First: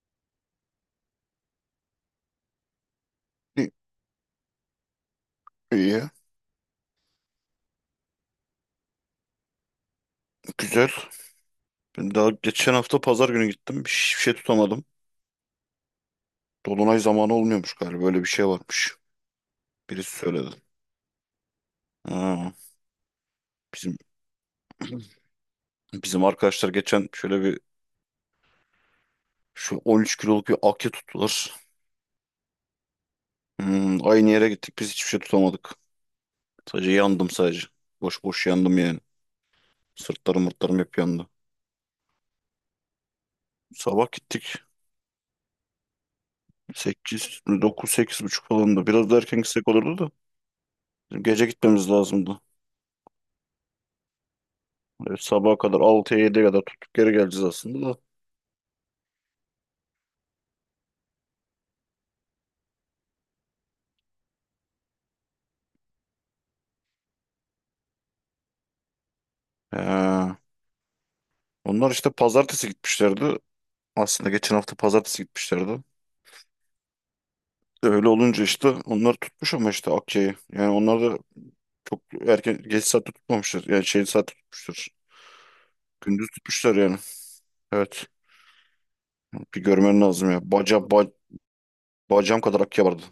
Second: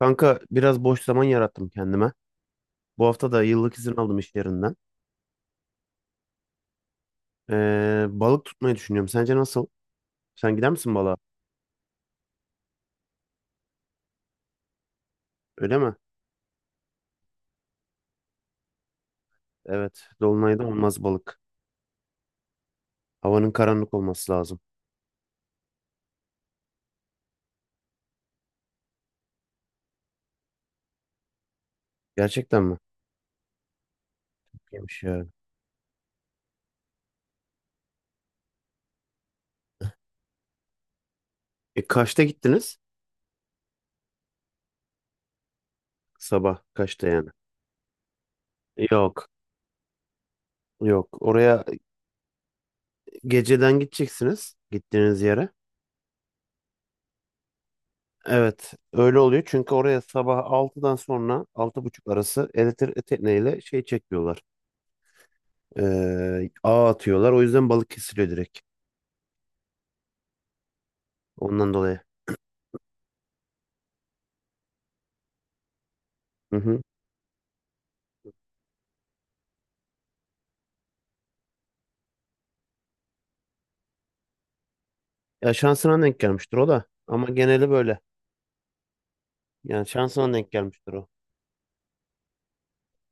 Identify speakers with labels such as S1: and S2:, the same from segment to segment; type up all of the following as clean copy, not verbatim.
S1: Kanka biraz boş zaman yarattım kendime. Bu hafta da
S2: İyi,
S1: yıllık izin aldım iş yerinden.
S2: iyi,
S1: Balık tutmayı düşünüyorum. Sence nasıl? Sen gider
S2: güzel.
S1: misin balığa?
S2: Ben daha geçen hafta pazar günü gittim. Hiçbir şey tutamadım.
S1: Öyle mi?
S2: Dolunay zamanı olmuyormuş galiba. Böyle bir şey varmış.
S1: Evet.
S2: Birisi söyledi.
S1: Dolunayda olmaz balık.
S2: Ha,
S1: Havanın karanlık
S2: bizim
S1: olması lazım.
S2: bizim arkadaşlar geçen şöyle bir şu 13 kiloluk bir akya tuttular.
S1: Gerçekten mi?
S2: Aynı yere gittik biz
S1: Yemiş
S2: hiçbir şey
S1: ya.
S2: tutamadık. Sadece yandım sadece. Boş boş yandım yani. Sırtlarım mırtlarım hep yandı.
S1: E kaçta gittiniz?
S2: Sabah gittik.
S1: Sabah kaçta yani?
S2: 8, 9, 8 buçuk falandı. Biraz da
S1: Yok.
S2: erken gitsek olurdu da.
S1: Yok.
S2: Bizim gece
S1: Oraya
S2: gitmemiz lazımdı.
S1: geceden gideceksiniz.
S2: E,
S1: Gittiğiniz yere.
S2: Sabaha kadar 6'ya 7'ye kadar tutup geri geleceğiz aslında da.
S1: Evet. Öyle oluyor. Çünkü oraya sabah altıdan sonra altı buçuk arası elektrik tekneyle şey çekiyorlar. Ağ atıyorlar. O yüzden balık kesiliyor direkt.
S2: He.
S1: Ondan
S2: Onlar
S1: dolayı.
S2: işte pazartesi gitmişlerdi. Aslında geçen hafta pazartesi gitmişlerdi.
S1: Hı hı.
S2: Öyle olunca işte onlar tutmuş ama işte Akya'yı. Yani onlar da çok erken geç saatte tutmamışlar. Yani şey saatte tutmuşlar.
S1: Ya şansına denk
S2: Gündüz
S1: gelmiştir o
S2: tutmuşlar
S1: da.
S2: yani.
S1: Ama geneli böyle.
S2: Evet. Bir
S1: Yani
S2: görmen lazım
S1: şansına
S2: ya.
S1: denk gelmiştir o.
S2: Bacağım kadar Akya vardı.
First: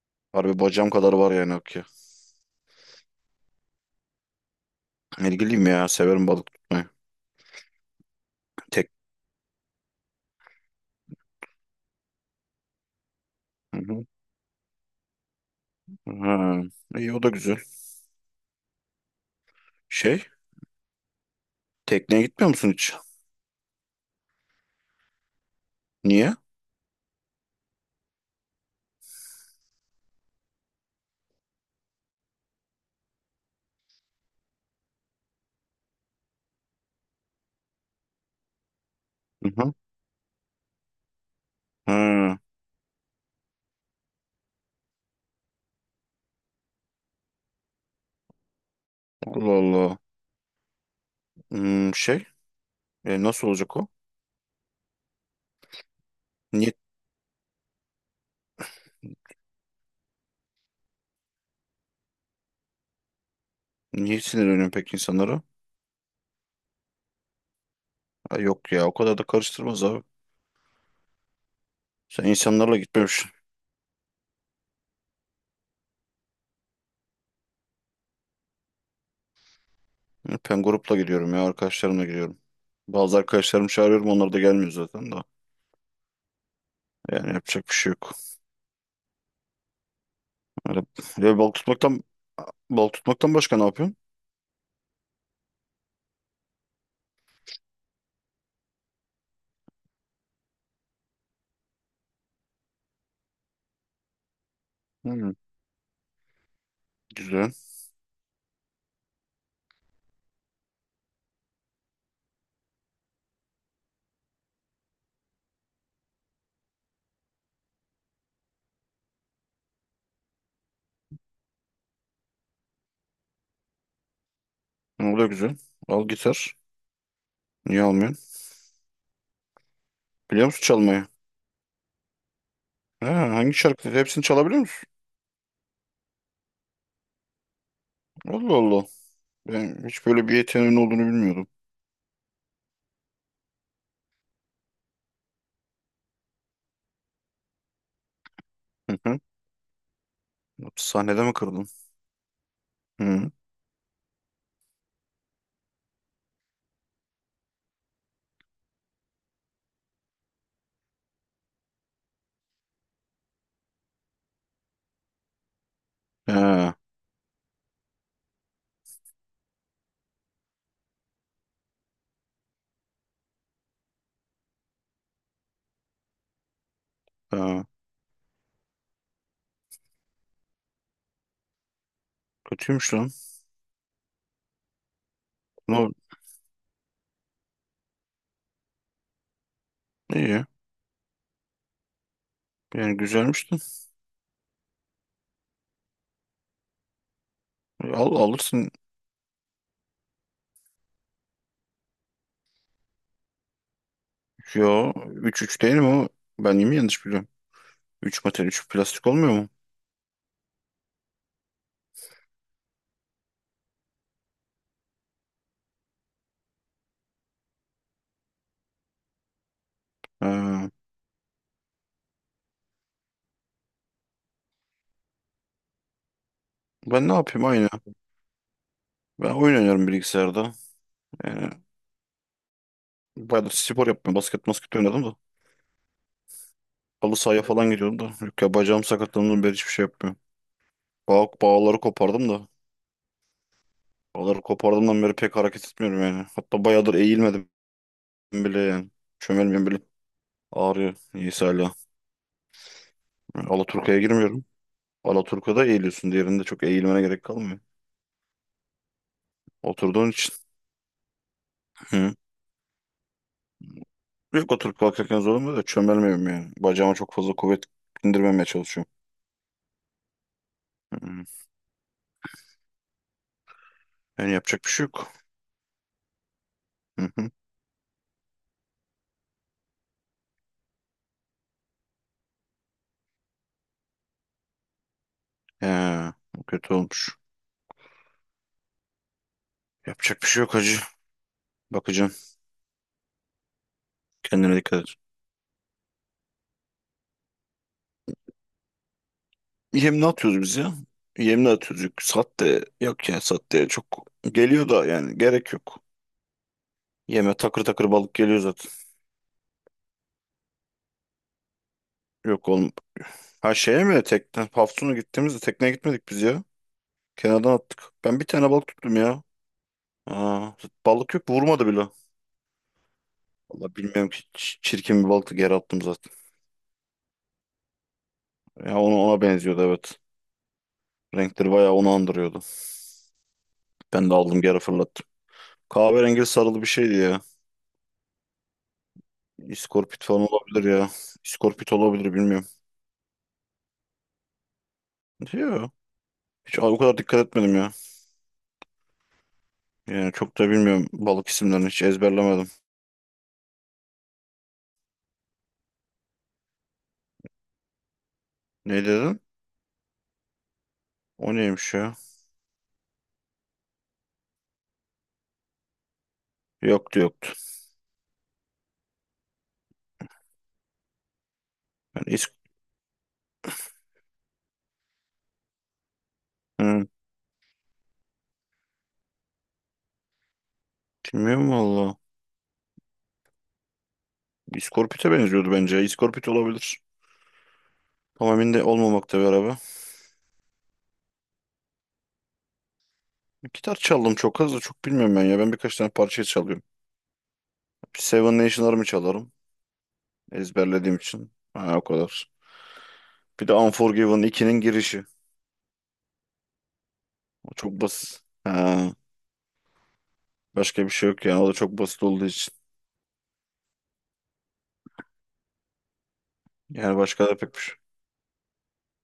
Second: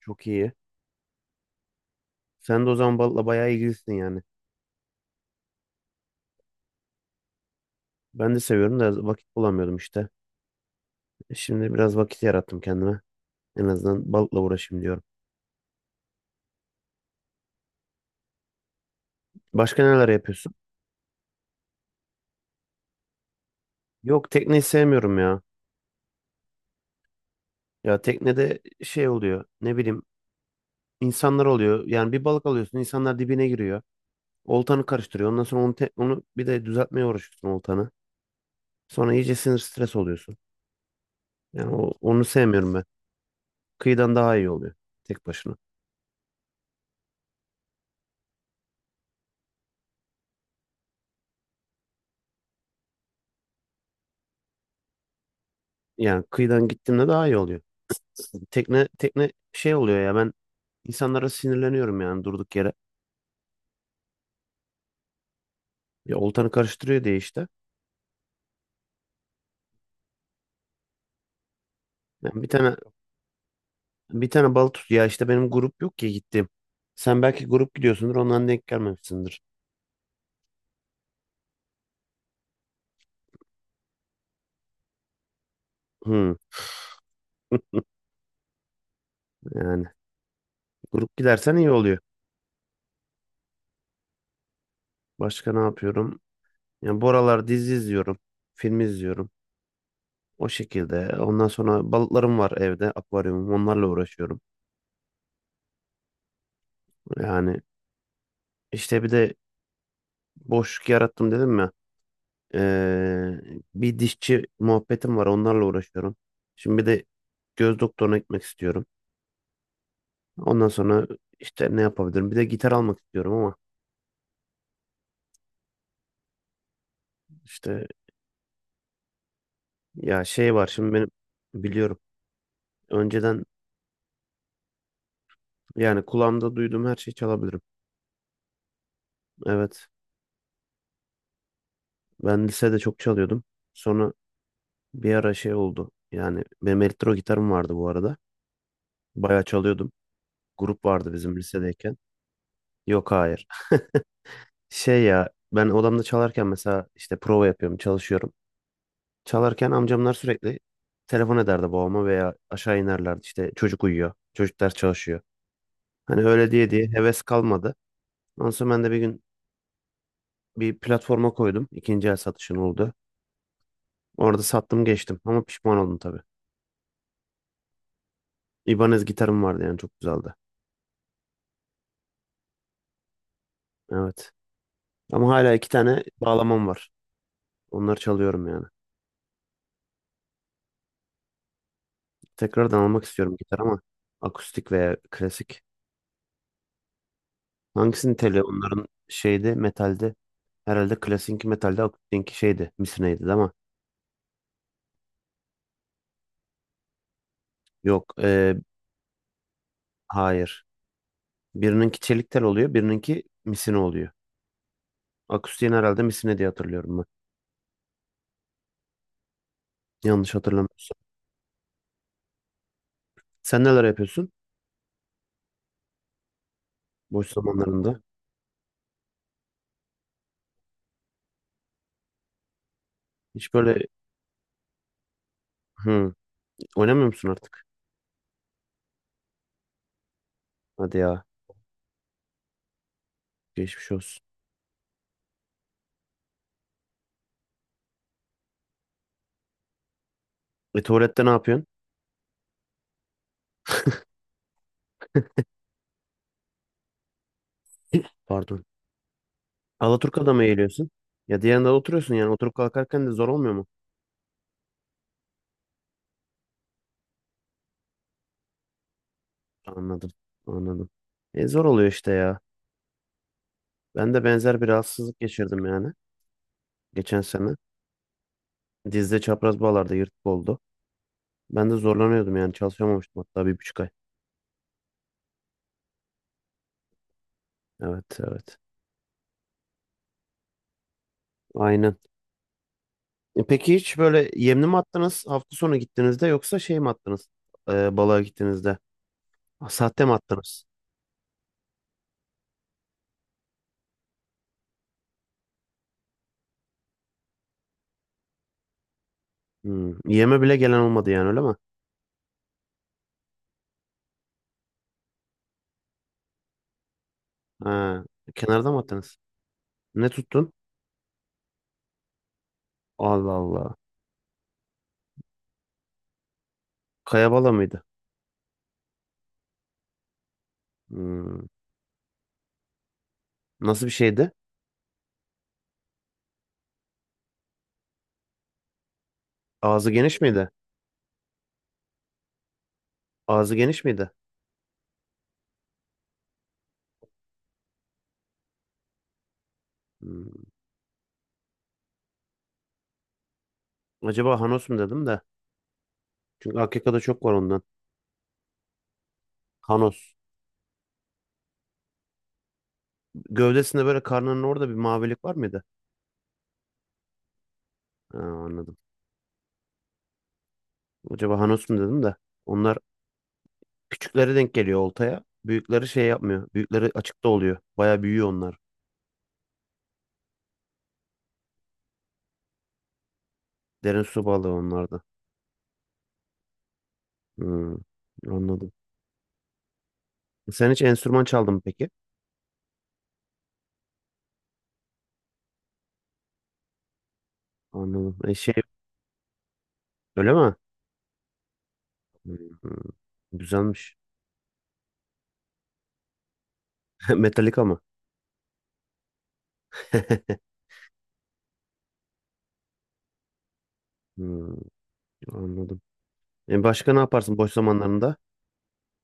S1: Çok iyi.
S2: Harbi bacağım kadar var yani Akya.
S1: Sen de o zaman balıkla bayağı ilgilisin yani.
S2: İlgiliyim ya. Severim balık tutmayı.
S1: Ben de seviyorum
S2: Tek.
S1: da vakit bulamıyordum işte. Şimdi biraz vakit yarattım kendime. En
S2: Hı hı.
S1: azından balıkla uğraşayım diyorum.
S2: Ha. İyi, o da güzel.
S1: Başka neler
S2: Şey.
S1: yapıyorsun?
S2: Tekneye gitmiyor musun hiç?
S1: Yok tekneyi sevmiyorum ya.
S2: Niye?
S1: Ya teknede şey oluyor. Ne bileyim insanlar oluyor. Yani bir balık alıyorsun insanlar dibine giriyor. Oltanı karıştırıyor. Ondan sonra onu, onu bir de düzeltmeye uğraşıyorsun oltanı. Sonra iyice sinir stres oluyorsun. Yani o, onu
S2: Ha,
S1: sevmiyorum ben. Kıyıdan daha iyi oluyor tek başına.
S2: Allah Allah. Hmm, şey nasıl olacak o?
S1: Yani kıyıdan
S2: Niye,
S1: gittiğimde daha iyi oluyor. Tekne şey oluyor ya ben insanlara sinirleniyorum yani durduk yere.
S2: niye sinirleniyorsun peki insanlara?
S1: Ya oltanı karıştırıyor diye işte.
S2: Ha, yok ya o kadar da karıştırmaz abi. Sen
S1: Yani bir tane
S2: insanlarla gitmemişsin.
S1: bir tane balık tut ya işte benim grup yok ki gittim. Sen belki grup gidiyorsundur ondan denk gelmemişsindir.
S2: Ben grupla gidiyorum ya, arkadaşlarımla gidiyorum. Bazı arkadaşlarımı çağırıyorum, onlar da gelmiyor zaten da.
S1: Hı,
S2: Yani yapacak bir şey yok.
S1: yani
S2: Öyle,
S1: grup
S2: öyle balık
S1: gidersen iyi oluyor.
S2: tutmaktan başka ne yapıyorsun?
S1: Başka ne yapıyorum? Yani bu aralar dizi izliyorum. Film izliyorum. O şekilde. Ondan sonra balıklarım var evde, akvaryumum. Onlarla uğraşıyorum.
S2: Hmm, güzel.
S1: Yani işte bir de boşluk yarattım dedim ya. Ee, Bir dişçi muhabbetim var. Onlarla uğraşıyorum. Şimdi bir de göz doktoruna gitmek istiyorum. Ondan sonra işte ne yapabilirim? Bir de gitar almak istiyorum ama
S2: O da güzel. Al gitar. Niye
S1: işte
S2: almıyorsun?
S1: ya
S2: Biliyor
S1: şey
S2: musun
S1: var şimdi
S2: çalmayı?
S1: benim biliyorum.
S2: Ha,
S1: Önceden
S2: hangi şarkı? Hepsini çalabiliyor musun?
S1: yani kulağımda duyduğum her şeyi çalabilirim.
S2: Allah Allah. Ben
S1: Evet.
S2: hiç böyle bir yeteneğin olduğunu bilmiyordum.
S1: Ben lisede çok çalıyordum. Sonra bir ara şey oldu. Yani benim elektro gitarım vardı bu arada. Bayağı çalıyordum. Grup vardı
S2: Sahnede mi
S1: bizim
S2: kırdın?
S1: lisedeyken. Yok
S2: Hı.
S1: hayır. Şey ya ben odamda çalarken mesela işte prova yapıyorum, çalışıyorum. Çalarken amcamlar sürekli telefon ederdi babama veya aşağı inerlerdi. İşte çocuk uyuyor, çocuklar çalışıyor. Hani öyle diye
S2: Ha,
S1: diye heves kalmadı. Ondan sonra ben de bir gün bir platforma koydum. İkinci el satışın oldu. Orada sattım geçtim ama pişman oldum tabii.
S2: ha.
S1: İbanez gitarım vardı yani çok güzeldi.
S2: Kötüymüş lan.
S1: Evet. Ama hala iki
S2: Ama
S1: tane bağlamam var. Onları çalıyorum yani.
S2: iyi.
S1: Tekrardan
S2: Yani
S1: almak istiyorum
S2: güzelmiş.
S1: gitar ama akustik veya klasik.
S2: Al,
S1: Hangisini tele
S2: alırsın.
S1: onların şeydi metalde herhalde klasikki metalde akustikki şeydi misineydi değil mi?
S2: Yo, 3 3 değil mi o? Ben mi yanlış biliyorum?
S1: Yok
S2: Üç metal
S1: ee,
S2: üç plastik olmuyor mu?
S1: hayır. Birininki çelik tel oluyor birininki misine oluyor. Akustiğin herhalde misine diye hatırlıyorum ben. Yanlış
S2: Ha.
S1: hatırlamıyorsam. Sen neler yapıyorsun
S2: Ben ne
S1: boş
S2: yapayım, aynı.
S1: zamanlarında?
S2: Ben oyun oynarım bilgisayarda. Yani bayağı
S1: Hiç böyle
S2: spor yapmıyorum. Basket basket oynadım da.
S1: hı, oynamıyor
S2: Halı
S1: musun
S2: sahaya
S1: artık?
S2: falan gidiyordum da. Yok ya, bacağım sakatlandığından beri hiçbir şey yapmıyorum.
S1: Hadi ya
S2: Bağları kopardım da.
S1: geçmiş olsun.
S2: Bağları kopardığımdan beri pek hareket etmiyorum yani. Hatta bayağıdır eğilmedim bile yani. Çömelmiyorum bile.
S1: E
S2: Ağrıyor.
S1: tuvalette ne
S2: Neyse
S1: yapıyorsun?
S2: hala. Alaturka'ya girmiyorum. Alaturka'da eğiliyorsun. Diğerinde çok eğilmene gerek kalmıyor.
S1: Pardon.
S2: Oturduğun
S1: Alaturka'da
S2: için.
S1: mı eğiliyorsun? Ya diğerinde oturuyorsun
S2: Hı.
S1: yani oturup kalkarken de zor olmuyor mu?
S2: Yok, oturup kalkarken zorlanmıyor da çömelmiyorum yani. Bacağıma çok fazla kuvvet indirmemeye çalışıyorum.
S1: Anladım. Anladım.
S2: Hı hı.
S1: E, zor oluyor işte ya. Ben de
S2: Yani
S1: benzer
S2: yapacak
S1: bir
S2: bir şey yok.
S1: rahatsızlık geçirdim yani.
S2: Hı
S1: Geçen
S2: hı.
S1: sene. Dizde çapraz bağlarda yırtık oldu. Ben de zorlanıyordum yani çalışamamıştım hatta bir buçuk ay.
S2: He, o kötü olmuş.
S1: Evet evet.
S2: Yapacak bir şey yok hacı.
S1: Aynen.
S2: Bakacağım.
S1: E, peki hiç böyle
S2: Kendine
S1: yemli mi
S2: dikkat et.
S1: attınız hafta sonu gittiğinizde yoksa şey mi attınız? E, balığa gittiğinizde. Ha,
S2: Yem
S1: Sahte
S2: ne
S1: mi
S2: atıyoruz biz
S1: attınız?
S2: ya? Yem ne atıyoruz? Yok, sat de yok ya, sat de çok geliyor da, yani gerek yok. Yeme takır takır balık geliyor zaten.
S1: Hmm. Yeme bile gelen olmadı yani öyle mi?
S2: Yok, olmaz. Ha, şeye mi? Hafsun'a gittiğimizde tekneye gitmedik biz ya. Kenardan attık.
S1: Ha,
S2: Ben bir tane balık
S1: kenarda mı
S2: tuttum
S1: attınız?
S2: ya.
S1: Ne
S2: Aa,
S1: tuttun?
S2: balık yok, vurmadı bile.
S1: Allah Allah.
S2: Vallahi bilmiyorum ki, çirkin bir balıktı, geri attım zaten.
S1: Kaya bala mıydı?
S2: Ya ona benziyordu, evet.
S1: Hmm.
S2: Renkleri bayağı onu andırıyordu.
S1: Nasıl bir
S2: Ben de
S1: şeydi?
S2: aldım, geri fırlattım. Kahverengi sarılı bir şeydi ya.
S1: Ağzı
S2: İskorpit
S1: geniş
S2: falan
S1: miydi?
S2: olabilir ya. İskorpit olabilir, bilmiyorum.
S1: Ağzı geniş miydi?
S2: Yok. Hiç o kadar dikkat etmedim ya. Yani çok
S1: Hmm.
S2: da bilmiyorum, balık isimlerini hiç ezberlemedim.
S1: Acaba Hanos mu dedim de. Çünkü AKK'da çok var ondan.
S2: Ne dedin?
S1: Hanos.
S2: O neymiş ya?
S1: Gövdesinde böyle karnının orada bir mavilik var mıydı?
S2: Yoktu, yoktu.
S1: Ha, anladım. Acaba Hanos mu dedim
S2: Yani
S1: de.
S2: is-
S1: Onlar küçükleri denk geliyor oltaya. Büyükleri şey yapmıyor.
S2: Hı.
S1: Büyükleri açıkta oluyor. Baya büyüyor onlar.
S2: Bilmiyorum valla.
S1: Derin su balığı onlar da.
S2: İskorpit'e benziyordu bence. İskorpit olabilir.
S1: Hmm,
S2: Ama emin de
S1: anladım.
S2: olmamakta bir araba.
S1: Sen hiç enstrüman çaldın mı peki?
S2: Gitar çaldım çok az, da çok bilmiyorum ben ya. Ben birkaç tane parça çalıyorum.
S1: Anladım. E
S2: Seven
S1: şey
S2: Nation Army çalarım.
S1: öyle mi?
S2: Ezberlediğim için. Ha, o kadar.
S1: Hmm,
S2: Bir de
S1: güzelmiş.
S2: Unforgiven ikinin girişi. O
S1: Metallica mı?
S2: çok basit. Ha, başka bir şey yok yani. O da çok basit olduğu için.
S1: Hmm, anladım. E başka
S2: Yani
S1: ne
S2: başka da
S1: yaparsın boş
S2: pek bir şey.
S1: zamanlarında?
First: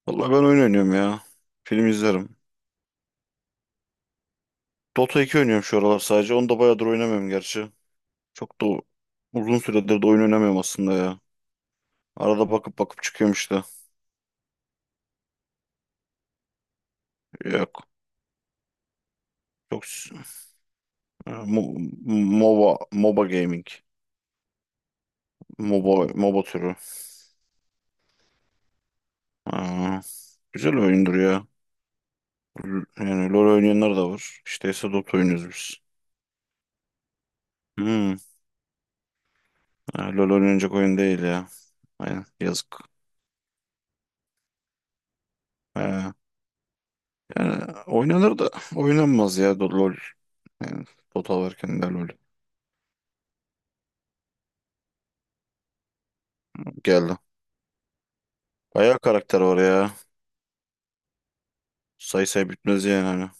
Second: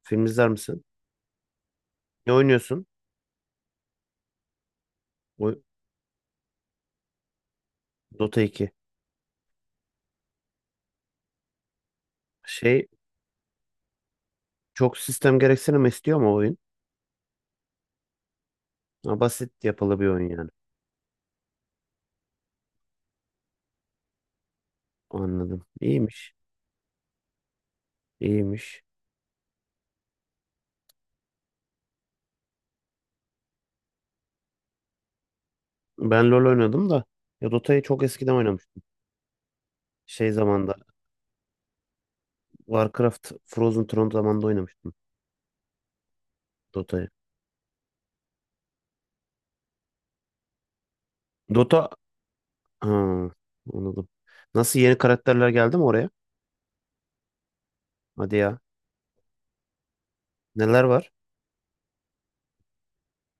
S1: Film
S2: Valla ben
S1: izler
S2: oyun
S1: misin?
S2: oynuyorum ya. Film
S1: Ne
S2: izlerim.
S1: oynuyorsun?
S2: Dota 2
S1: Oy-
S2: oynuyorum şu aralar sadece. Onu da bayağıdır oynamıyorum gerçi.
S1: Dota
S2: Çok da
S1: 2.
S2: uzun süredir de oyun oynamıyorum aslında ya. Arada bakıp
S1: Şey
S2: bakıp çıkıyormuş da.
S1: çok sistem gereksinimi istiyor ama oyun.
S2: Yok.
S1: Ha, basit
S2: Çok
S1: yapılı bir
S2: s-
S1: oyun yani.
S2: e, Mo- MOBA, MOBA Gaming.
S1: Anladım.
S2: MOBA,
S1: İyiymiş.
S2: MOBA türü.
S1: İyiymiş.
S2: Ha, güzel oyundur ya. Yani LoL oynayanlar da var. İşte ise Dota oynuyoruz biz.
S1: Ben LoL oynadım da ya Dota'yı çok
S2: Hmm.
S1: eskiden oynamıştım.
S2: Ha, LoL
S1: Şey
S2: oynayacak
S1: zamanda
S2: oyun değil ya. Aynen. Yazık.
S1: Warcraft Frozen Throne zamanında oynamıştım
S2: Ha,
S1: Dota'yı.
S2: yani oynanır da oynanmaz ya LoL. Yani Dota varken de
S1: Dota
S2: LoL.
S1: ha, anladım. Nasıl yeni karakterler geldi mi oraya?
S2: Geldi.
S1: Hadi ya.
S2: Bayağı karakter var ya.
S1: Neler var?
S2: Say say bitmez yani hani.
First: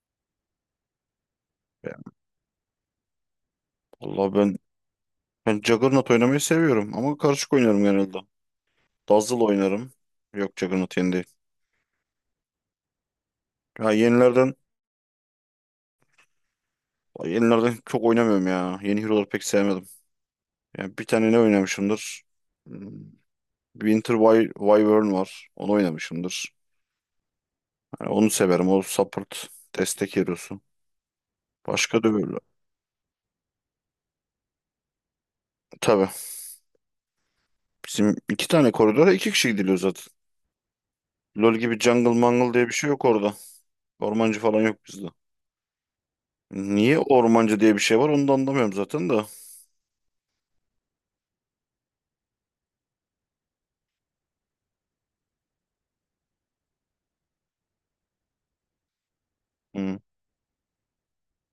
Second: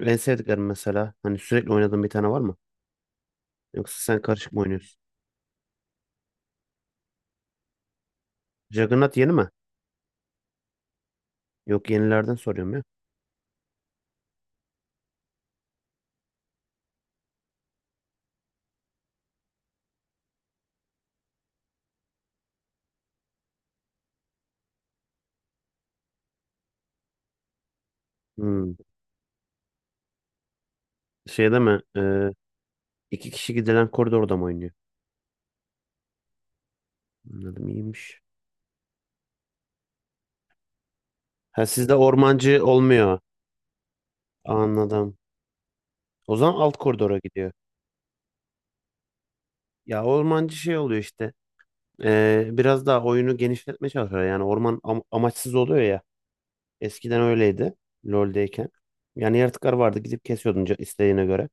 S1: En sevdiklerim mesela. Hani sürekli
S2: Ya,
S1: oynadığın bir tane var mı? Yoksa sen
S2: vallahi
S1: karışık
S2: ben
S1: mı oynuyorsun?
S2: ben Juggernaut oynamayı seviyorum ama karışık oynarım genelde.
S1: Juggernaut yeni
S2: Dazzle
S1: mi?
S2: oynarım. Yok, Juggernaut yeni değil.
S1: Yok yenilerden soruyorum ya.
S2: Ya yenilerden çok oynamıyorum ya. Yeni hero'ları pek sevmedim. Yani bir tane ne oynamışımdır? Hmm, Winter Wyvern var. Onu oynamışımdır. Yani onu severim.
S1: Hmm.
S2: O support, destek hero'su.
S1: Şeyde mi?
S2: Başka da böyle.
S1: İki kişi gidilen koridorda mı oynuyor?
S2: Tabii.
S1: Anladım
S2: Bizim
S1: iyiymiş.
S2: iki tane koridora iki kişi gidiliyor zaten. LoL
S1: Ha
S2: gibi
S1: sizde
S2: jungle mangle
S1: ormancı
S2: diye bir şey yok
S1: olmuyor.
S2: orada. Ormancı falan yok bizde.
S1: Anladım. O zaman alt
S2: Niye
S1: koridora gidiyor.
S2: ormancı diye bir şey var, onu da anlamıyorum zaten de.
S1: Ya ormancı şey oluyor işte. Biraz daha oyunu genişletmeye çalışıyor. Yani orman amaçsız oluyor ya. Eskiden öyleydi. LoL'deyken. Yani yaratıklar
S2: Hmm.
S1: vardı gidip kesiyordun isteğine göre.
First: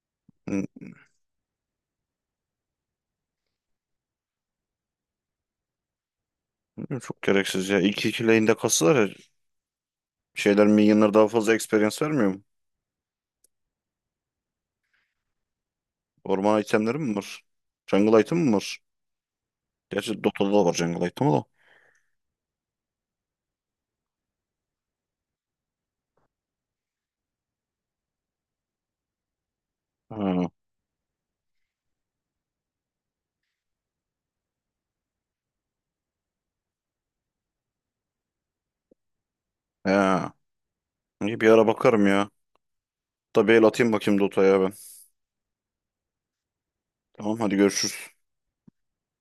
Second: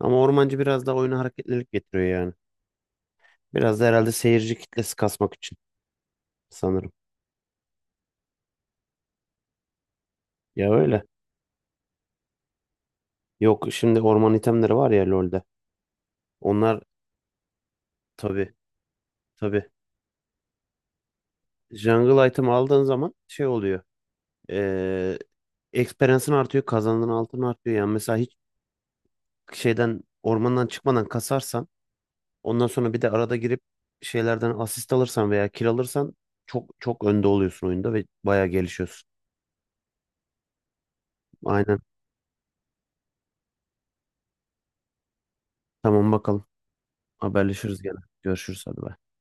S1: Ama ormancı biraz
S2: Bilmiyorum.
S1: daha oyuna hareketlilik getiriyor yani. Biraz da herhalde seyirci kitlesi kasmak için sanırım.
S2: Çok gereksiz ya. İlk iki lane'de kasılar ya.
S1: Ya öyle.
S2: Minyonlar daha fazla experience vermiyor mu?
S1: Yok şimdi orman itemleri var ya LoL'de.
S2: Orman
S1: Onlar
S2: itemleri mi var? Jungle item mi
S1: Tabii
S2: var?
S1: tabii.
S2: Gerçi Dota'da da var jungle item, o da.
S1: Jungle item aldığın zaman şey oluyor. Eee Experience'ın artıyor. Kazandığın altın artıyor. Yani mesela hiç şeyden
S2: Ha.
S1: ormandan çıkmadan kasarsan ondan sonra bir de arada girip şeylerden asist alırsan veya kill alırsan çok çok önde oluyorsun oyunda ve bayağı gelişiyorsun.
S2: He. İyi, bir ara
S1: Aynen.
S2: bakarım ya. Da bir el atayım, bakayım Dota'ya ben.
S1: Tamam bakalım.
S2: Tamam, hadi
S1: Haberleşiriz
S2: görüşürüz.
S1: gene. Görüşürüz hadi. Bay.